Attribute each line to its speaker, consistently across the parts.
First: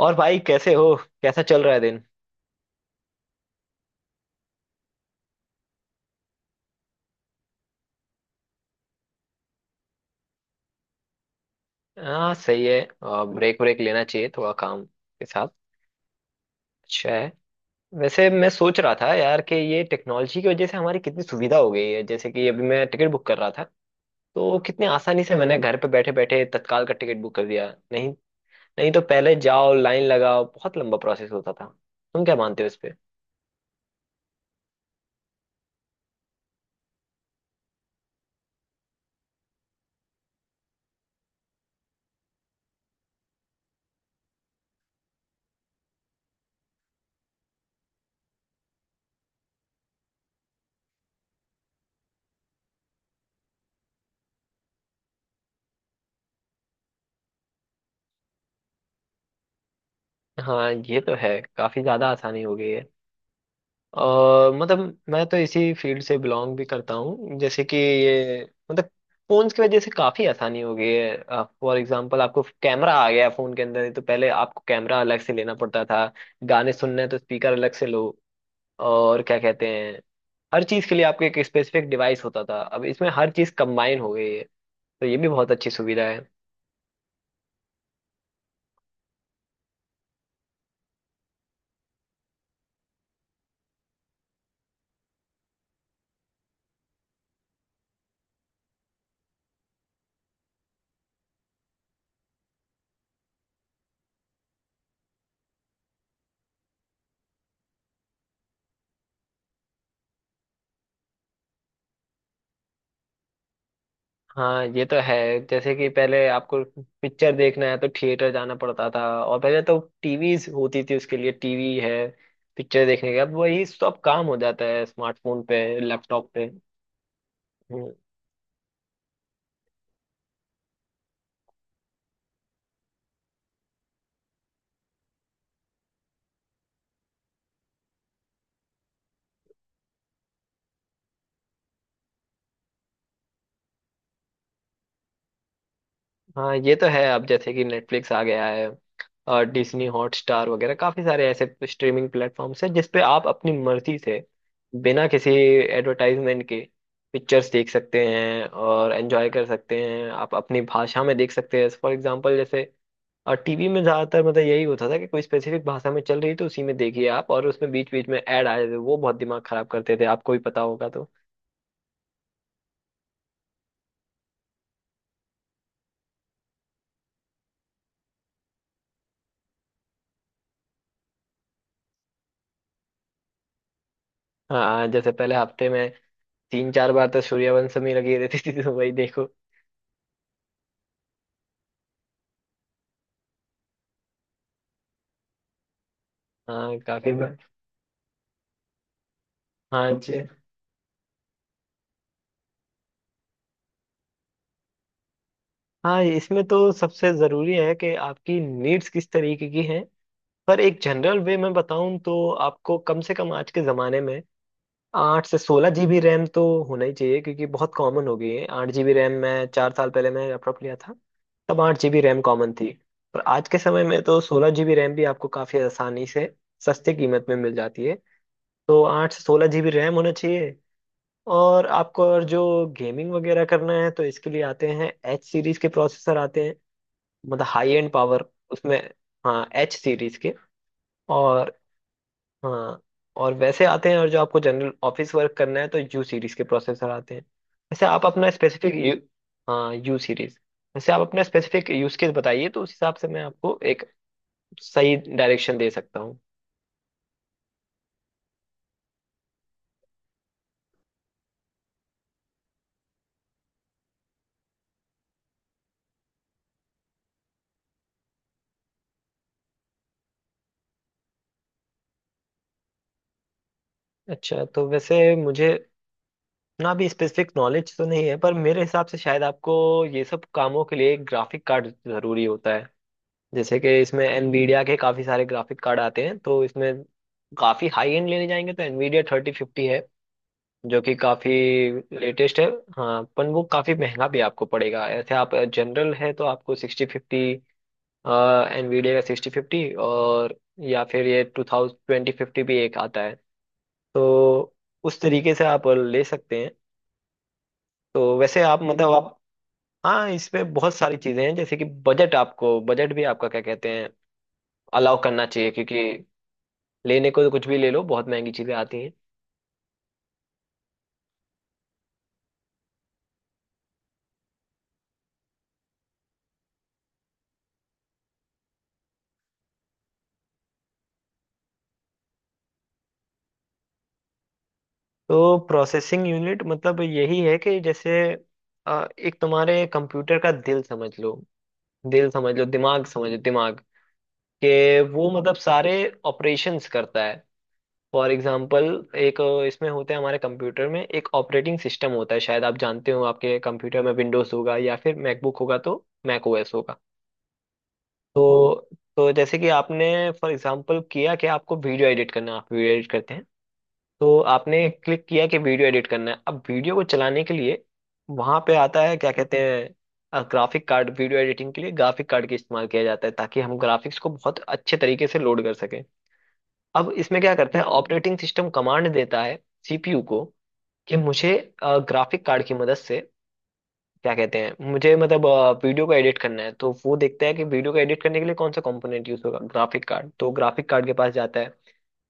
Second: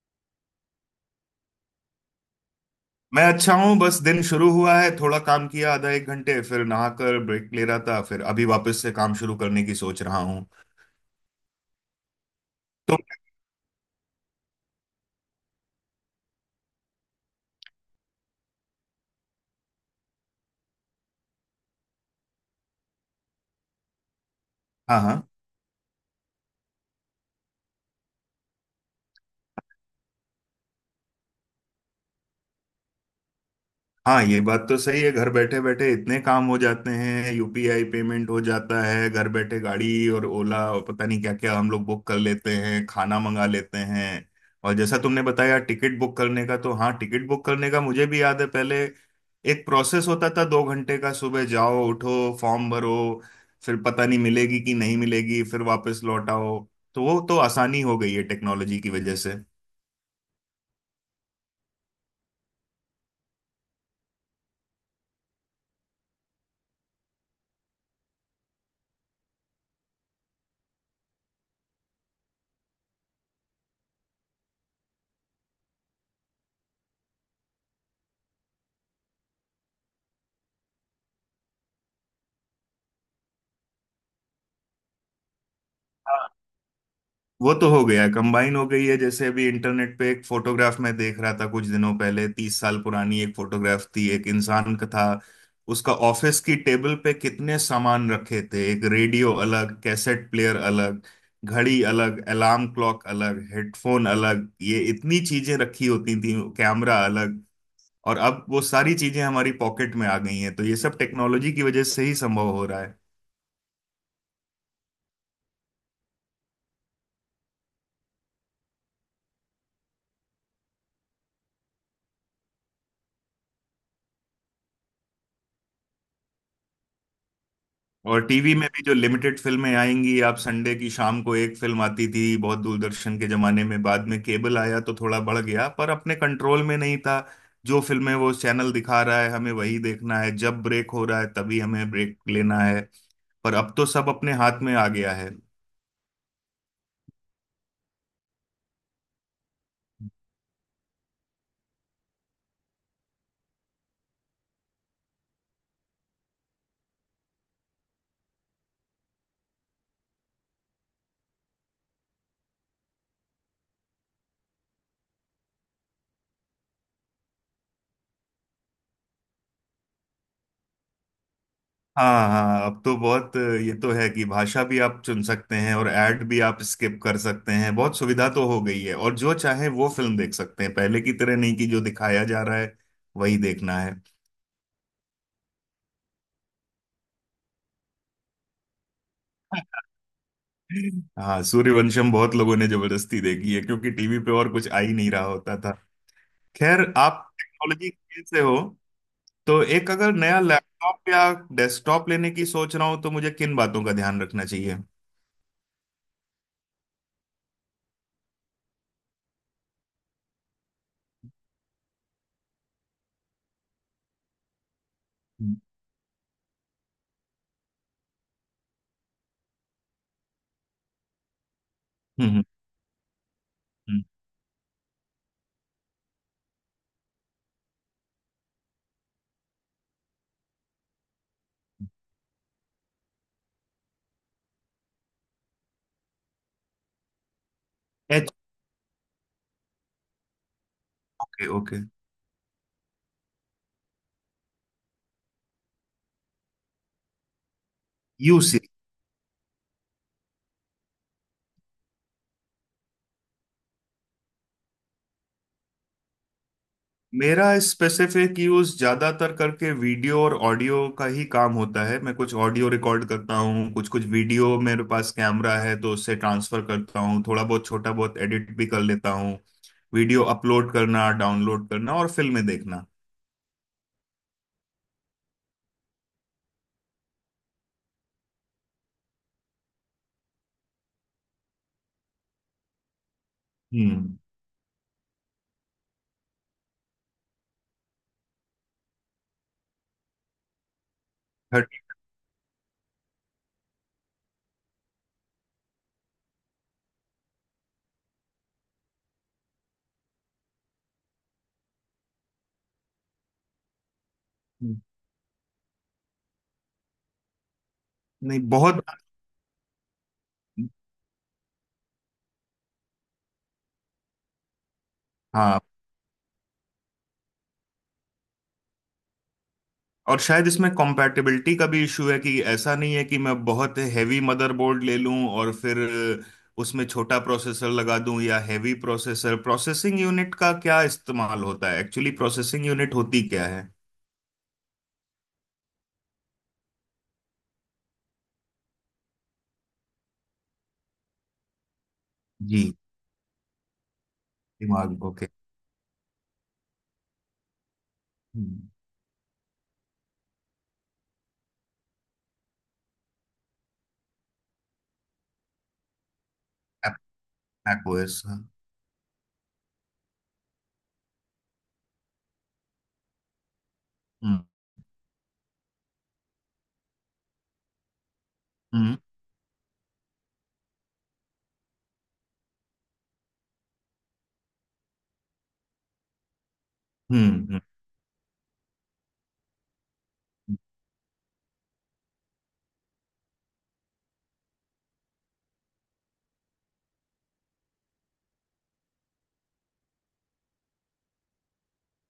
Speaker 1: और भाई, कैसे हो? कैसा चल रहा है दिन?
Speaker 2: मैं अच्छा हूँ। बस दिन शुरू हुआ है, थोड़ा काम किया आधा एक घंटे, फिर नहाकर ब्रेक ले रहा था, फिर अभी वापस से काम शुरू करने की सोच रहा हूँ।
Speaker 1: हाँ, सही है।
Speaker 2: तुम?
Speaker 1: ब्रेक ब्रेक लेना चाहिए, थोड़ा काम के साथ। अच्छा है। वैसे मैं सोच रहा था यार कि ये टेक्नोलॉजी की वजह से हमारी कितनी सुविधा हो गई है, जैसे कि अभी मैं टिकट बुक कर रहा था, तो कितने
Speaker 2: हाँ,
Speaker 1: आसानी
Speaker 2: हाँ।
Speaker 1: से मैंने घर पे बैठे बैठे तत्काल का टिकट बुक कर दिया। नहीं? नहीं तो पहले जाओ, लाइन लगाओ, बहुत लंबा प्रोसेस होता था। तुम क्या मानते हो इस पे?
Speaker 2: हाँ, ये बात तो सही है। घर बैठे बैठे इतने काम हो जाते हैं, यूपीआई पेमेंट हो जाता है, घर बैठे गाड़ी और ओला और पता नहीं क्या क्या हम लोग बुक कर लेते हैं, खाना मंगा लेते हैं। और जैसा तुमने बताया टिकट बुक करने का, तो हाँ, टिकट बुक करने का मुझे भी याद है। पहले एक प्रोसेस होता था दो घंटे का, सुबह जाओ, उठो, फॉर्म भरो, फिर पता नहीं मिलेगी कि नहीं मिलेगी, फिर वापस लौट आओ। तो वो तो आसानी हो गई है टेक्नोलॉजी की वजह से।
Speaker 1: हाँ, ये तो है, काफी ज्यादा आसानी हो गई है। और मतलब मैं तो इसी फील्ड से बिलोंग भी करता हूँ, जैसे कि ये मतलब फोन्स की वजह से काफी आसानी हो गई है। फॉर एग्जांपल, आपको कैमरा आ गया है फोन के अंदर, तो पहले आपको कैमरा अलग से लेना पड़ता था, गाने सुनने हैं तो स्पीकर अलग से लो, और क्या कहते हैं, हर चीज के लिए आपको एक स्पेसिफिक डिवाइस होता था। अब इसमें हर चीज कंबाइन हो गई है, तो ये भी बहुत अच्छी सुविधा है।
Speaker 2: वो तो हो गया, कंबाइन हो गई है। जैसे अभी इंटरनेट पे एक फोटोग्राफ मैं देख रहा था कुछ दिनों पहले, 30 साल पुरानी एक फोटोग्राफ थी, एक इंसान का था। उसका ऑफिस की टेबल पे कितने सामान रखे थे, एक रेडियो अलग, कैसेट प्लेयर अलग, घड़ी अलग, अलार्म क्लॉक अलग, हेडफोन अलग, ये इतनी चीजें रखी होती थी, कैमरा अलग। और अब वो सारी चीजें हमारी पॉकेट में आ गई हैं, तो ये सब टेक्नोलॉजी की वजह से ही संभव हो रहा है।
Speaker 1: हाँ, ये तो है। जैसे कि पहले आपको पिक्चर देखना है तो थिएटर जाना पड़ता था, और पहले तो टीवीज होती थी उसके लिए, टीवी है पिक्चर देखने के, अब वही सब काम हो जाता है स्मार्टफोन पे, लैपटॉप पे। हम्म।
Speaker 2: और टीवी में भी जो लिमिटेड फिल्में आएंगी, आप संडे की शाम को एक फिल्म आती थी बहुत, दूरदर्शन के जमाने में। बाद में केबल आया तो थोड़ा बढ़ गया, पर अपने कंट्रोल में नहीं था। जो फिल्में वो चैनल दिखा रहा है हमें वही देखना है, जब ब्रेक हो रहा है तभी हमें ब्रेक लेना है। पर अब तो सब अपने हाथ में आ गया है।
Speaker 1: हाँ, ये तो है। अब जैसे कि नेटफ्लिक्स आ गया है और डिज्नी हॉटस्टार वगैरह, काफी सारे ऐसे स्ट्रीमिंग प्लेटफॉर्म्स हैं जिसपे आप अपनी मर्जी से, बिना किसी एडवर्टाइजमेंट के, पिक्चर्स देख सकते हैं और एंजॉय कर सकते हैं। आप अपनी भाषा में देख सकते हैं, फॉर एग्जांपल जैसे। और टीवी में ज्यादातर मतलब यही होता था कि कोई स्पेसिफिक भाषा में चल रही तो उसी में देखिए आप, और उसमें बीच बीच में ऐड आए थे वो बहुत दिमाग खराब करते थे, आपको भी पता होगा तो।
Speaker 2: हाँ, हाँ, अब तो बहुत। ये तो है कि भाषा भी आप चुन सकते हैं और एड भी आप स्किप कर सकते हैं, बहुत सुविधा तो हो गई है, और जो चाहे वो फिल्म देख सकते हैं, पहले की तरह नहीं कि जो दिखाया जा रहा है वही देखना है।
Speaker 1: हाँ, जैसे पहले हफ्ते में तीन चार बार तो सूर्यवंशम ही लगी रहती थी, तो वही देखो।
Speaker 2: हाँ, सूर्यवंशम बहुत लोगों ने जबरदस्ती देखी है क्योंकि टीवी पे और कुछ आ ही नहीं रहा होता था।
Speaker 1: हाँ,
Speaker 2: खैर,
Speaker 1: काफी
Speaker 2: आप
Speaker 1: बार।
Speaker 2: टेक्नोलॉजी से हो तो एक
Speaker 1: हाँ
Speaker 2: अगर
Speaker 1: जी।
Speaker 2: नया लैपटॉप या डेस्कटॉप लेने की सोच रहा हूँ तो मुझे किन बातों का ध्यान रखना चाहिए?
Speaker 1: हाँ, इसमें तो सबसे जरूरी है कि आपकी नीड्स किस तरीके की हैं। पर एक जनरल वे में बताऊं तो आपको कम से कम आज के जमाने में आठ से
Speaker 2: हम्म।
Speaker 1: सोलह जीबी रैम तो होना ही चाहिए, क्योंकि बहुत कॉमन हो गई है 8 जीबी रैम। मैं 4 साल पहले मैं लैपटॉप लिया था, तब 8 जीबी रैम
Speaker 2: हम्म।
Speaker 1: कॉमन थी। पर आज के समय में तो 16 जीबी रैम भी आपको काफी आसानी से सस्ते कीमत में मिल जाती है। तो 8 से 16 जीबी रैम होना चाहिए। और आपको, और जो गेमिंग वगैरह करना है तो इसके लिए आते हैं एच सीरीज के प्रोसेसर आते हैं, मतलब हाई एंड पावर
Speaker 2: एच?
Speaker 1: उसमें। हाँ, एच सीरीज के।
Speaker 2: ओके,
Speaker 1: और
Speaker 2: ओके।
Speaker 1: हाँ। और वैसे आते हैं, और जो आपको जनरल ऑफिस वर्क करना है तो यू सीरीज के प्रोसेसर आते हैं। वैसे आप अपना स्पेसिफिक यू, हाँ, यू सीरीज। वैसे आप अपना स्पेसिफिक यूज केस बताइए, तो उस हिसाब से मैं आपको एक सही डायरेक्शन दे सकता हूँ।
Speaker 2: मेरा स्पेसिफिक यूज ज्यादातर करके वीडियो और ऑडियो का ही काम होता है। मैं कुछ ऑडियो रिकॉर्ड करता हूँ, कुछ कुछ वीडियो, मेरे पास कैमरा है तो उससे ट्रांसफर करता हूँ, थोड़ा बहुत छोटा बहुत एडिट भी कर लेता हूँ, वीडियो अपलोड करना, डाउनलोड करना और फिल्में देखना।
Speaker 1: अच्छा, तो वैसे मुझे ना भी स्पेसिफिक नॉलेज तो नहीं है, पर मेरे हिसाब से शायद आपको ये सब कामों के लिए एक ग्राफिक कार्ड जरूरी होता है। जैसे कि इसमें
Speaker 2: हम्म।
Speaker 1: एनवीडिया के काफी सारे ग्राफिक कार्ड आते हैं, तो इसमें काफी हाई एंड लेने जाएंगे तो एनवीडिया 3050 है, जो कि काफी
Speaker 2: थर्टी?
Speaker 1: लेटेस्ट है। हाँ, पर वो काफी महंगा भी आपको पड़ेगा। ऐसे आप जनरल है तो आपको 1650, एनवीडिया का 1650, और या फिर ये 2050 भी एक आता है, तो उस तरीके से आप ले सकते हैं। तो
Speaker 2: नहीं,
Speaker 1: वैसे आप
Speaker 2: बहुत।
Speaker 1: मतलब आप, हाँ, इसमें बहुत सारी चीजें हैं, जैसे कि बजट। आपको बजट भी आपका, क्या कहते हैं, अलाउ करना चाहिए,
Speaker 2: हाँ।
Speaker 1: क्योंकि लेने को तो कुछ भी ले लो, बहुत महंगी चीजें आती हैं।
Speaker 2: और शायद इसमें कॉम्पैटिबिलिटी का भी इशू है कि ऐसा नहीं है कि मैं बहुत हैवी मदरबोर्ड ले लूं और फिर उसमें छोटा प्रोसेसर लगा दूं, या हैवी प्रोसेसर। प्रोसेसिंग यूनिट का क्या इस्तेमाल होता है? एक्चुअली प्रोसेसिंग यूनिट होती क्या है?
Speaker 1: तो प्रोसेसिंग यूनिट मतलब यही है कि जैसे एक तुम्हारे कंप्यूटर का दिल समझ लो, दिल समझ लो,
Speaker 2: जी।
Speaker 1: दिमाग समझ लो, दिमाग के
Speaker 2: दिमाग,
Speaker 1: वो
Speaker 2: ओके।
Speaker 1: मतलब सारे ऑपरेशंस करता है। फॉर एग्जांपल, एक इसमें होता है हमारे कंप्यूटर में एक ऑपरेटिंग सिस्टम होता है। शायद आप जानते हो, आपके कंप्यूटर में विंडोज होगा या फिर मैकबुक होगा तो मैक ओएस होगा।
Speaker 2: macOS, हाँ।
Speaker 1: तो तो जैसे कि आपने फॉर एग्जांपल किया कि आपको वीडियो एडिट करना, आप वीडियो एडिट करते हैं, तो
Speaker 2: हम्म।
Speaker 1: आपने क्लिक किया कि वीडियो एडिट करना है। अब वीडियो को चलाने के लिए वहां पे आता है,
Speaker 2: हम्म।
Speaker 1: क्या कहते हैं, ग्राफिक कार्ड। वीडियो एडिटिंग के लिए ग्राफिक कार्ड का इस्तेमाल किया जाता है, ताकि हम ग्राफिक्स को बहुत अच्छे तरीके से लोड कर सकें। अब इसमें क्या करते
Speaker 2: हम्म।
Speaker 1: हैं, ऑपरेटिंग सिस्टम कमांड देता है सीपीयू को, कि मुझे ग्राफिक कार्ड की मदद से, क्या कहते हैं, मुझे मतलब वीडियो को एडिट करना है। तो वो देखता है कि वीडियो को एडिट करने के लिए कौन सा कंपोनेंट यूज होगा, ग्राफिक कार्ड, तो ग्राफिक कार्ड के पास जाता है।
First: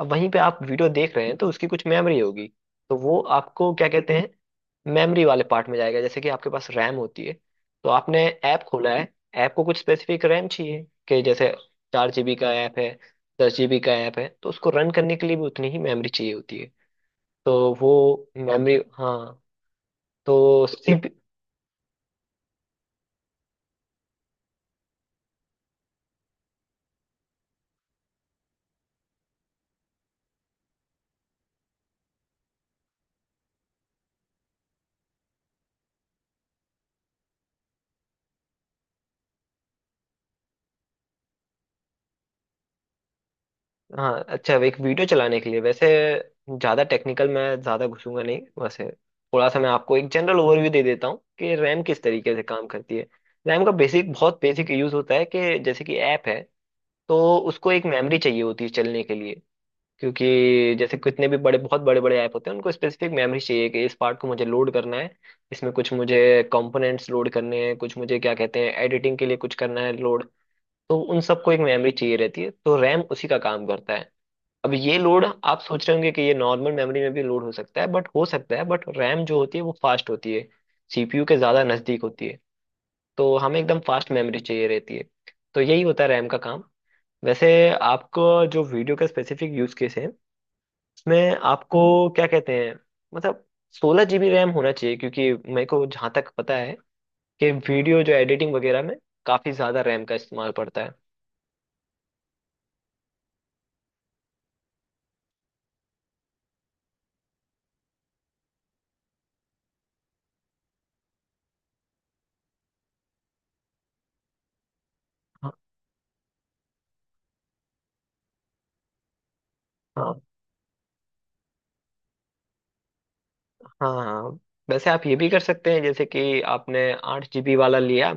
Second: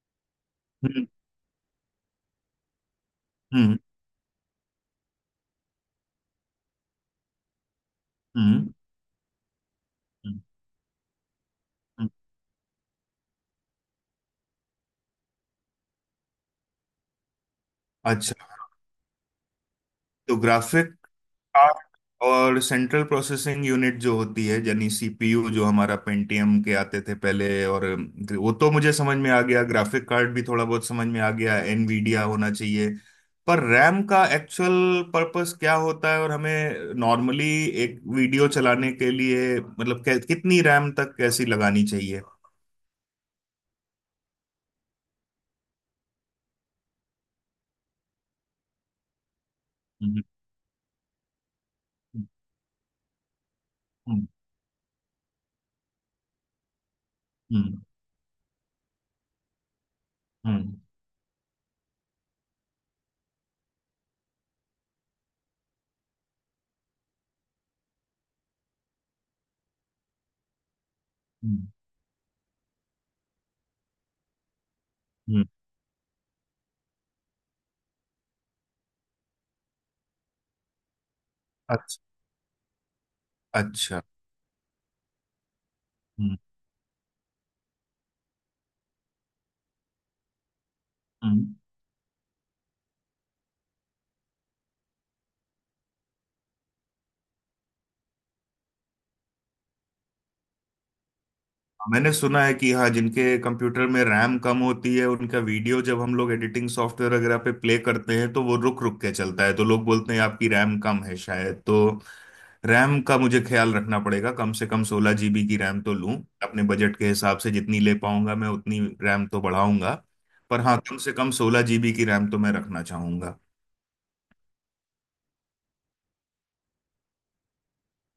Speaker 1: अब वहीं पे आप वीडियो
Speaker 2: हम्म।
Speaker 1: देख रहे हैं तो उसकी कुछ मेमोरी होगी, तो वो आपको,
Speaker 2: हम्म।
Speaker 1: क्या कहते हैं, मेमोरी वाले पार्ट में जाएगा, जैसे कि आपके पास रैम होती है। तो आपने ऐप
Speaker 2: हम्म,
Speaker 1: खोला है, ऐप को कुछ स्पेसिफिक
Speaker 2: हम्म,
Speaker 1: रैम चाहिए, कि जैसे
Speaker 2: हम्म।
Speaker 1: 4 जीबी का ऐप है, 10 जीबी का ऐप है, तो उसको रन करने के लिए भी उतनी ही मेमोरी चाहिए होती है। तो वो
Speaker 2: अच्छा,
Speaker 1: मेमोरी, हाँ।
Speaker 2: तो
Speaker 1: तो
Speaker 2: ग्राफिक कार्ड और सेंट्रल प्रोसेसिंग यूनिट जो होती है, यानी सीपीयू, जो हमारा पेंटियम के आते थे पहले। और वो तो मुझे समझ में आ गया, ग्राफिक कार्ड भी थोड़ा बहुत समझ में आ गया, एनवीडिया होना चाहिए। पर रैम का एक्चुअल पर्पस क्या होता है, और हमें नॉर्मली एक वीडियो चलाने के लिए मतलब कितनी रैम तक कैसी लगानी चाहिए?
Speaker 1: हाँ, अच्छा, एक वीडियो चलाने के लिए वैसे ज़्यादा टेक्निकल मैं ज़्यादा घुसूंगा नहीं। वैसे थोड़ा सा मैं आपको एक
Speaker 2: हम्म।
Speaker 1: जनरल ओवरव्यू दे देता हूँ कि रैम किस तरीके से काम करती है। रैम का बेसिक
Speaker 2: हम्म।
Speaker 1: बहुत बेसिक यूज़ होता है, कि जैसे कि ऐप है, तो उसको
Speaker 2: हम्म।
Speaker 1: एक मेमोरी चाहिए होती है चलने के लिए।
Speaker 2: हम्म।
Speaker 1: क्योंकि जैसे कितने भी बड़े, बहुत बड़े बड़े ऐप होते हैं, उनको स्पेसिफिक मेमोरी चाहिए कि इस पार्ट को मुझे लोड करना है, इसमें कुछ मुझे कंपोनेंट्स लोड करने हैं, कुछ मुझे, क्या कहते हैं, एडिटिंग के लिए कुछ करना है लोड, तो उन सबको एक
Speaker 2: हम्म,
Speaker 1: मेमोरी चाहिए रहती है, तो रैम उसी का काम करता है। अब ये लोड
Speaker 2: हम्म,
Speaker 1: आप सोच रहे होंगे कि ये नॉर्मल मेमोरी में भी लोड हो सकता है, बट हो सकता है, बट रैम जो होती है वो फास्ट होती है, सीपीयू के ज़्यादा नज़दीक
Speaker 2: अच्छा,
Speaker 1: होती है। तो हमें एकदम
Speaker 2: अच्छा।
Speaker 1: फास्ट मेमोरी चाहिए रहती है। तो यही होता है रैम का
Speaker 2: हम्म।
Speaker 1: काम। वैसे आपको जो वीडियो का स्पेसिफिक यूज़ केस है, उसमें
Speaker 2: हम्म।
Speaker 1: आपको, क्या कहते हैं, मतलब 16 जीबी रैम होना चाहिए, क्योंकि मेरे को जहाँ तक पता है कि वीडियो जो एडिटिंग वगैरह में काफ़ी ज़्यादा रैम का इस्तेमाल पड़ता है।
Speaker 2: मैंने सुना है कि, हाँ, जिनके कंप्यूटर में रैम कम होती है उनका वीडियो जब हम लोग एडिटिंग सॉफ्टवेयर वगैरह पे प्ले करते हैं तो वो रुक रुक के चलता है, तो लोग बोलते हैं आपकी रैम कम है शायद। तो रैम का मुझे ख्याल रखना पड़ेगा, कम से कम 16 जीबी की रैम तो लूं। अपने बजट के हिसाब से जितनी ले पाऊंगा मैं उतनी रैम तो बढ़ाऊंगा।
Speaker 1: हाँ,
Speaker 2: पर हाँ, कम से कम सोलह जीबी की रैम तो मैं रखना चाहूंगा।
Speaker 1: हाँ, हाँ। वैसे आप ये भी कर सकते हैं, जैसे कि आपने 8 जीबी वाला लिया,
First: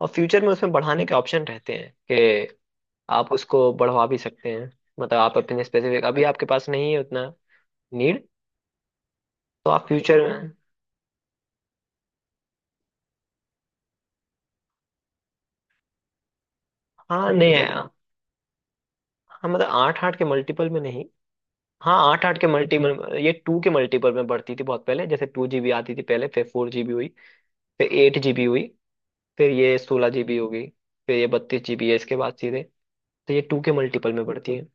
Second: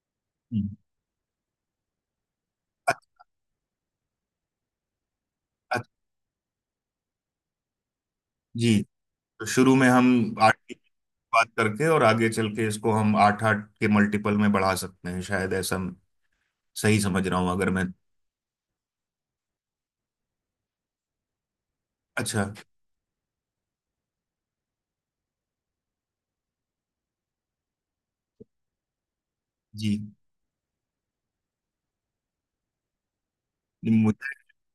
Speaker 1: और फ्यूचर में
Speaker 2: हम्म।
Speaker 1: उसमें बढ़ाने के ऑप्शन रहते हैं, कि
Speaker 2: अच्छा,
Speaker 1: आप उसको बढ़वा भी सकते हैं। मतलब आप अपने
Speaker 2: अच्छा,
Speaker 1: स्पेसिफिक अभी आपके पास नहीं है उतना नीड,
Speaker 2: जी। तो
Speaker 1: तो
Speaker 2: शुरू
Speaker 1: आप
Speaker 2: में
Speaker 1: फ्यूचर
Speaker 2: हम
Speaker 1: में।
Speaker 2: आठ की बात करके और आगे चल के इसको हम आठ आठ के मल्टीपल में बढ़ा सकते हैं शायद, ऐसा सही समझ
Speaker 1: हाँ,
Speaker 2: रहा हूँ
Speaker 1: नहीं है।
Speaker 2: अगर मैं?
Speaker 1: हाँ, मतलब आठ आठ के मल्टीपल में नहीं। हाँ, आठ आठ
Speaker 2: अच्छा,
Speaker 1: के मल्टीपल, ये टू के मल्टीपल में बढ़ती थी बहुत पहले। जैसे 2 जीबी आती थी पहले, फिर 4 जीबी हुई, फिर 8 जीबी हुई, फिर ये
Speaker 2: जी।
Speaker 1: 16 जीबी हो गई, फिर ये 32 जीबी है। इसके बाद सीधे, तो ये टू के मल्टीपल में
Speaker 2: मुझे
Speaker 1: बढ़ती है।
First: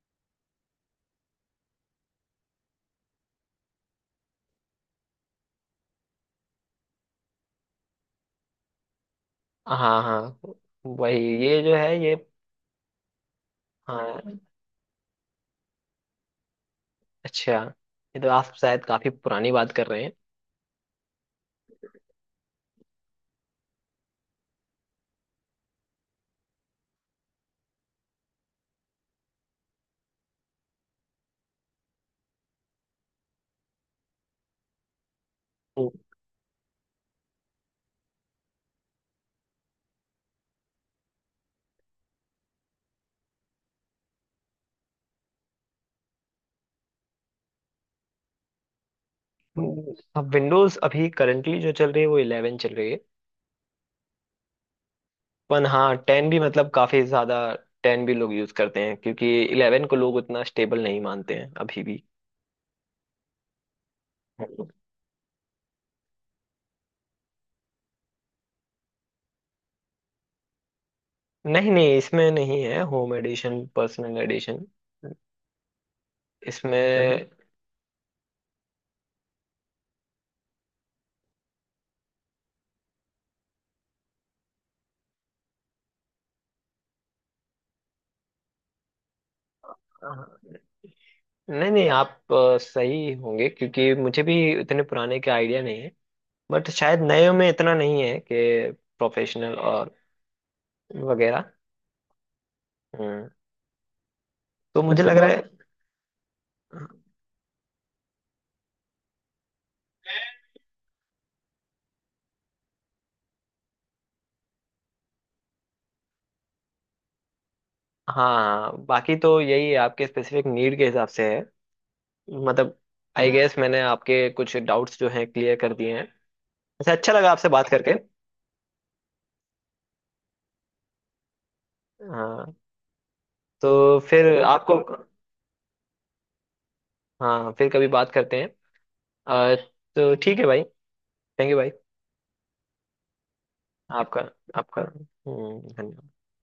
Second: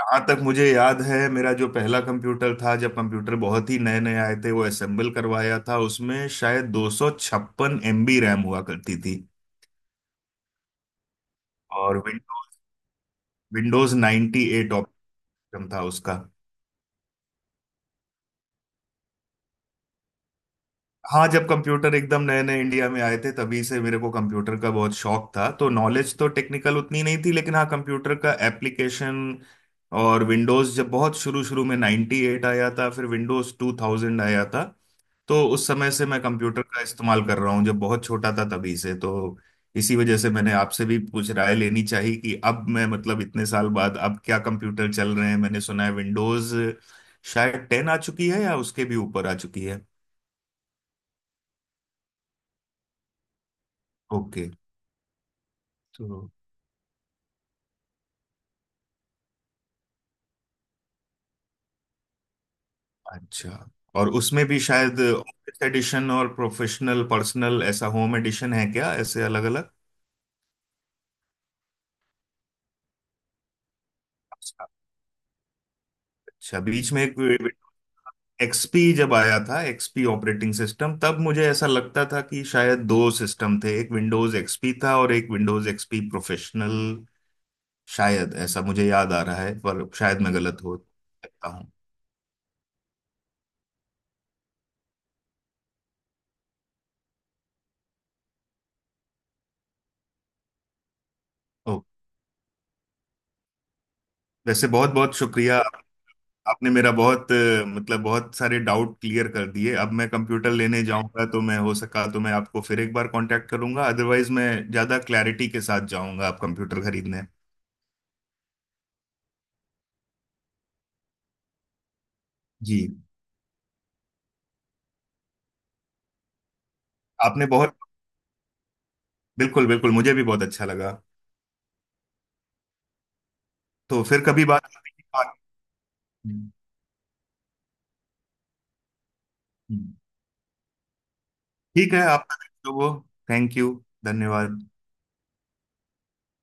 Speaker 2: जहाँ तक मुझे याद है, मेरा जो पहला कंप्यूटर था जब कंप्यूटर बहुत ही नए नए आए थे, वो असेंबल करवाया था, उसमें शायद 256 एमबी रैम हुआ करती थी।
Speaker 1: हाँ, हाँ, वही ये जो है
Speaker 2: और
Speaker 1: ये।
Speaker 2: विंडोज विंडोज
Speaker 1: हाँ,
Speaker 2: 98 ऑपरेटिंग सिस्टम था उसका।
Speaker 1: अच्छा, ये तो आप शायद काफी पुरानी बात कर रहे हैं।
Speaker 2: हाँ, जब कंप्यूटर एकदम नए नए इंडिया में आए थे तभी से मेरे को कंप्यूटर का बहुत शौक था, तो नॉलेज तो टेक्निकल उतनी नहीं थी, लेकिन हाँ, कंप्यूटर का एप्लीकेशन। और विंडोज जब बहुत शुरू शुरू में 98 आया था, फिर विंडोज 2000 आया था, तो उस समय से मैं कंप्यूटर का इस्तेमाल कर रहा हूँ, जब बहुत छोटा था तभी से। तो इसी वजह से मैंने आपसे भी कुछ राय लेनी चाहिए कि अब मैं मतलब इतने साल बाद अब क्या कंप्यूटर चल रहे हैं। मैंने सुना है विंडोज शायद 10 आ चुकी है या उसके भी ऊपर आ चुकी है।
Speaker 1: अब विंडोज अभी करंटली जो चल रही है वो 11 चल रही है।
Speaker 2: ओके।
Speaker 1: पर हाँ, 10 भी मतलब काफी ज्यादा, 10 भी लोग यूज करते हैं, क्योंकि 11 को लोग उतना स्टेबल नहीं मानते हैं अभी भी।
Speaker 2: अच्छा, और उसमें भी शायद ऑफिस एडिशन और प्रोफेशनल पर्सनल, ऐसा होम एडिशन है क्या, ऐसे अलग अलग?
Speaker 1: नहीं नहीं, इसमें नहीं है, होम एडिशन पर्सनल एडिशन
Speaker 2: अच्छा, अच्छा, बीच में
Speaker 1: इसमें।
Speaker 2: एक एक्सपी जब आया था, एक्सपी ऑपरेटिंग सिस्टम, तब मुझे ऐसा लगता था कि शायद दो सिस्टम थे, एक विंडोज एक्सपी था और एक विंडोज एक्सपी प्रोफेशनल। शायद ऐसा मुझे याद आ रहा है, पर शायद मैं गलत हो सकता
Speaker 1: नहीं
Speaker 2: हूँ।
Speaker 1: नहीं, आप सही होंगे, क्योंकि मुझे भी इतने पुराने का आइडिया नहीं है, बट शायद नए में इतना नहीं है कि प्रोफेशनल और वगैरह।
Speaker 2: ओ,
Speaker 1: हम्म
Speaker 2: वैसे
Speaker 1: तो
Speaker 2: बहुत
Speaker 1: मुझे अच्छा
Speaker 2: बहुत
Speaker 1: लग रहा
Speaker 2: शुक्रिया।
Speaker 1: है
Speaker 2: आपने मेरा
Speaker 1: बहुत।
Speaker 2: मतलब बहुत सारे डाउट क्लियर कर दिए। अब मैं कंप्यूटर लेने जाऊंगा तो मैं, हो सका तो, मैं आपको फिर एक बार कांटेक्ट करूंगा, अदरवाइज मैं ज्यादा क्लैरिटी के साथ जाऊंगा आप कंप्यूटर खरीदने।
Speaker 1: हाँ, बाकी तो यही है, आपके स्पेसिफिक नीड के हिसाब से है, मतलब
Speaker 2: जी।
Speaker 1: आई हाँ गेस मैंने आपके कुछ डाउट्स जो हैं क्लियर कर दिए हैं। अच्छा, अच्छा लगा
Speaker 2: आपने
Speaker 1: आपसे बात
Speaker 2: बहुत
Speaker 1: करके।
Speaker 2: बिल्कुल बिल्कुल मुझे भी बहुत अच्छा लगा।
Speaker 1: हाँ, तो
Speaker 2: तो फिर
Speaker 1: फिर ओके
Speaker 2: कभी बात
Speaker 1: आपको।
Speaker 2: करेंगे।
Speaker 1: हाँ, फिर कभी बात करते हैं। अ, तो ठीक है भाई। थैंक यू भाई।
Speaker 2: ठीक है, आपका जो वो, थैंक यू,
Speaker 1: आपका।
Speaker 2: धन्यवाद।
Speaker 1: आपका धन्यवाद।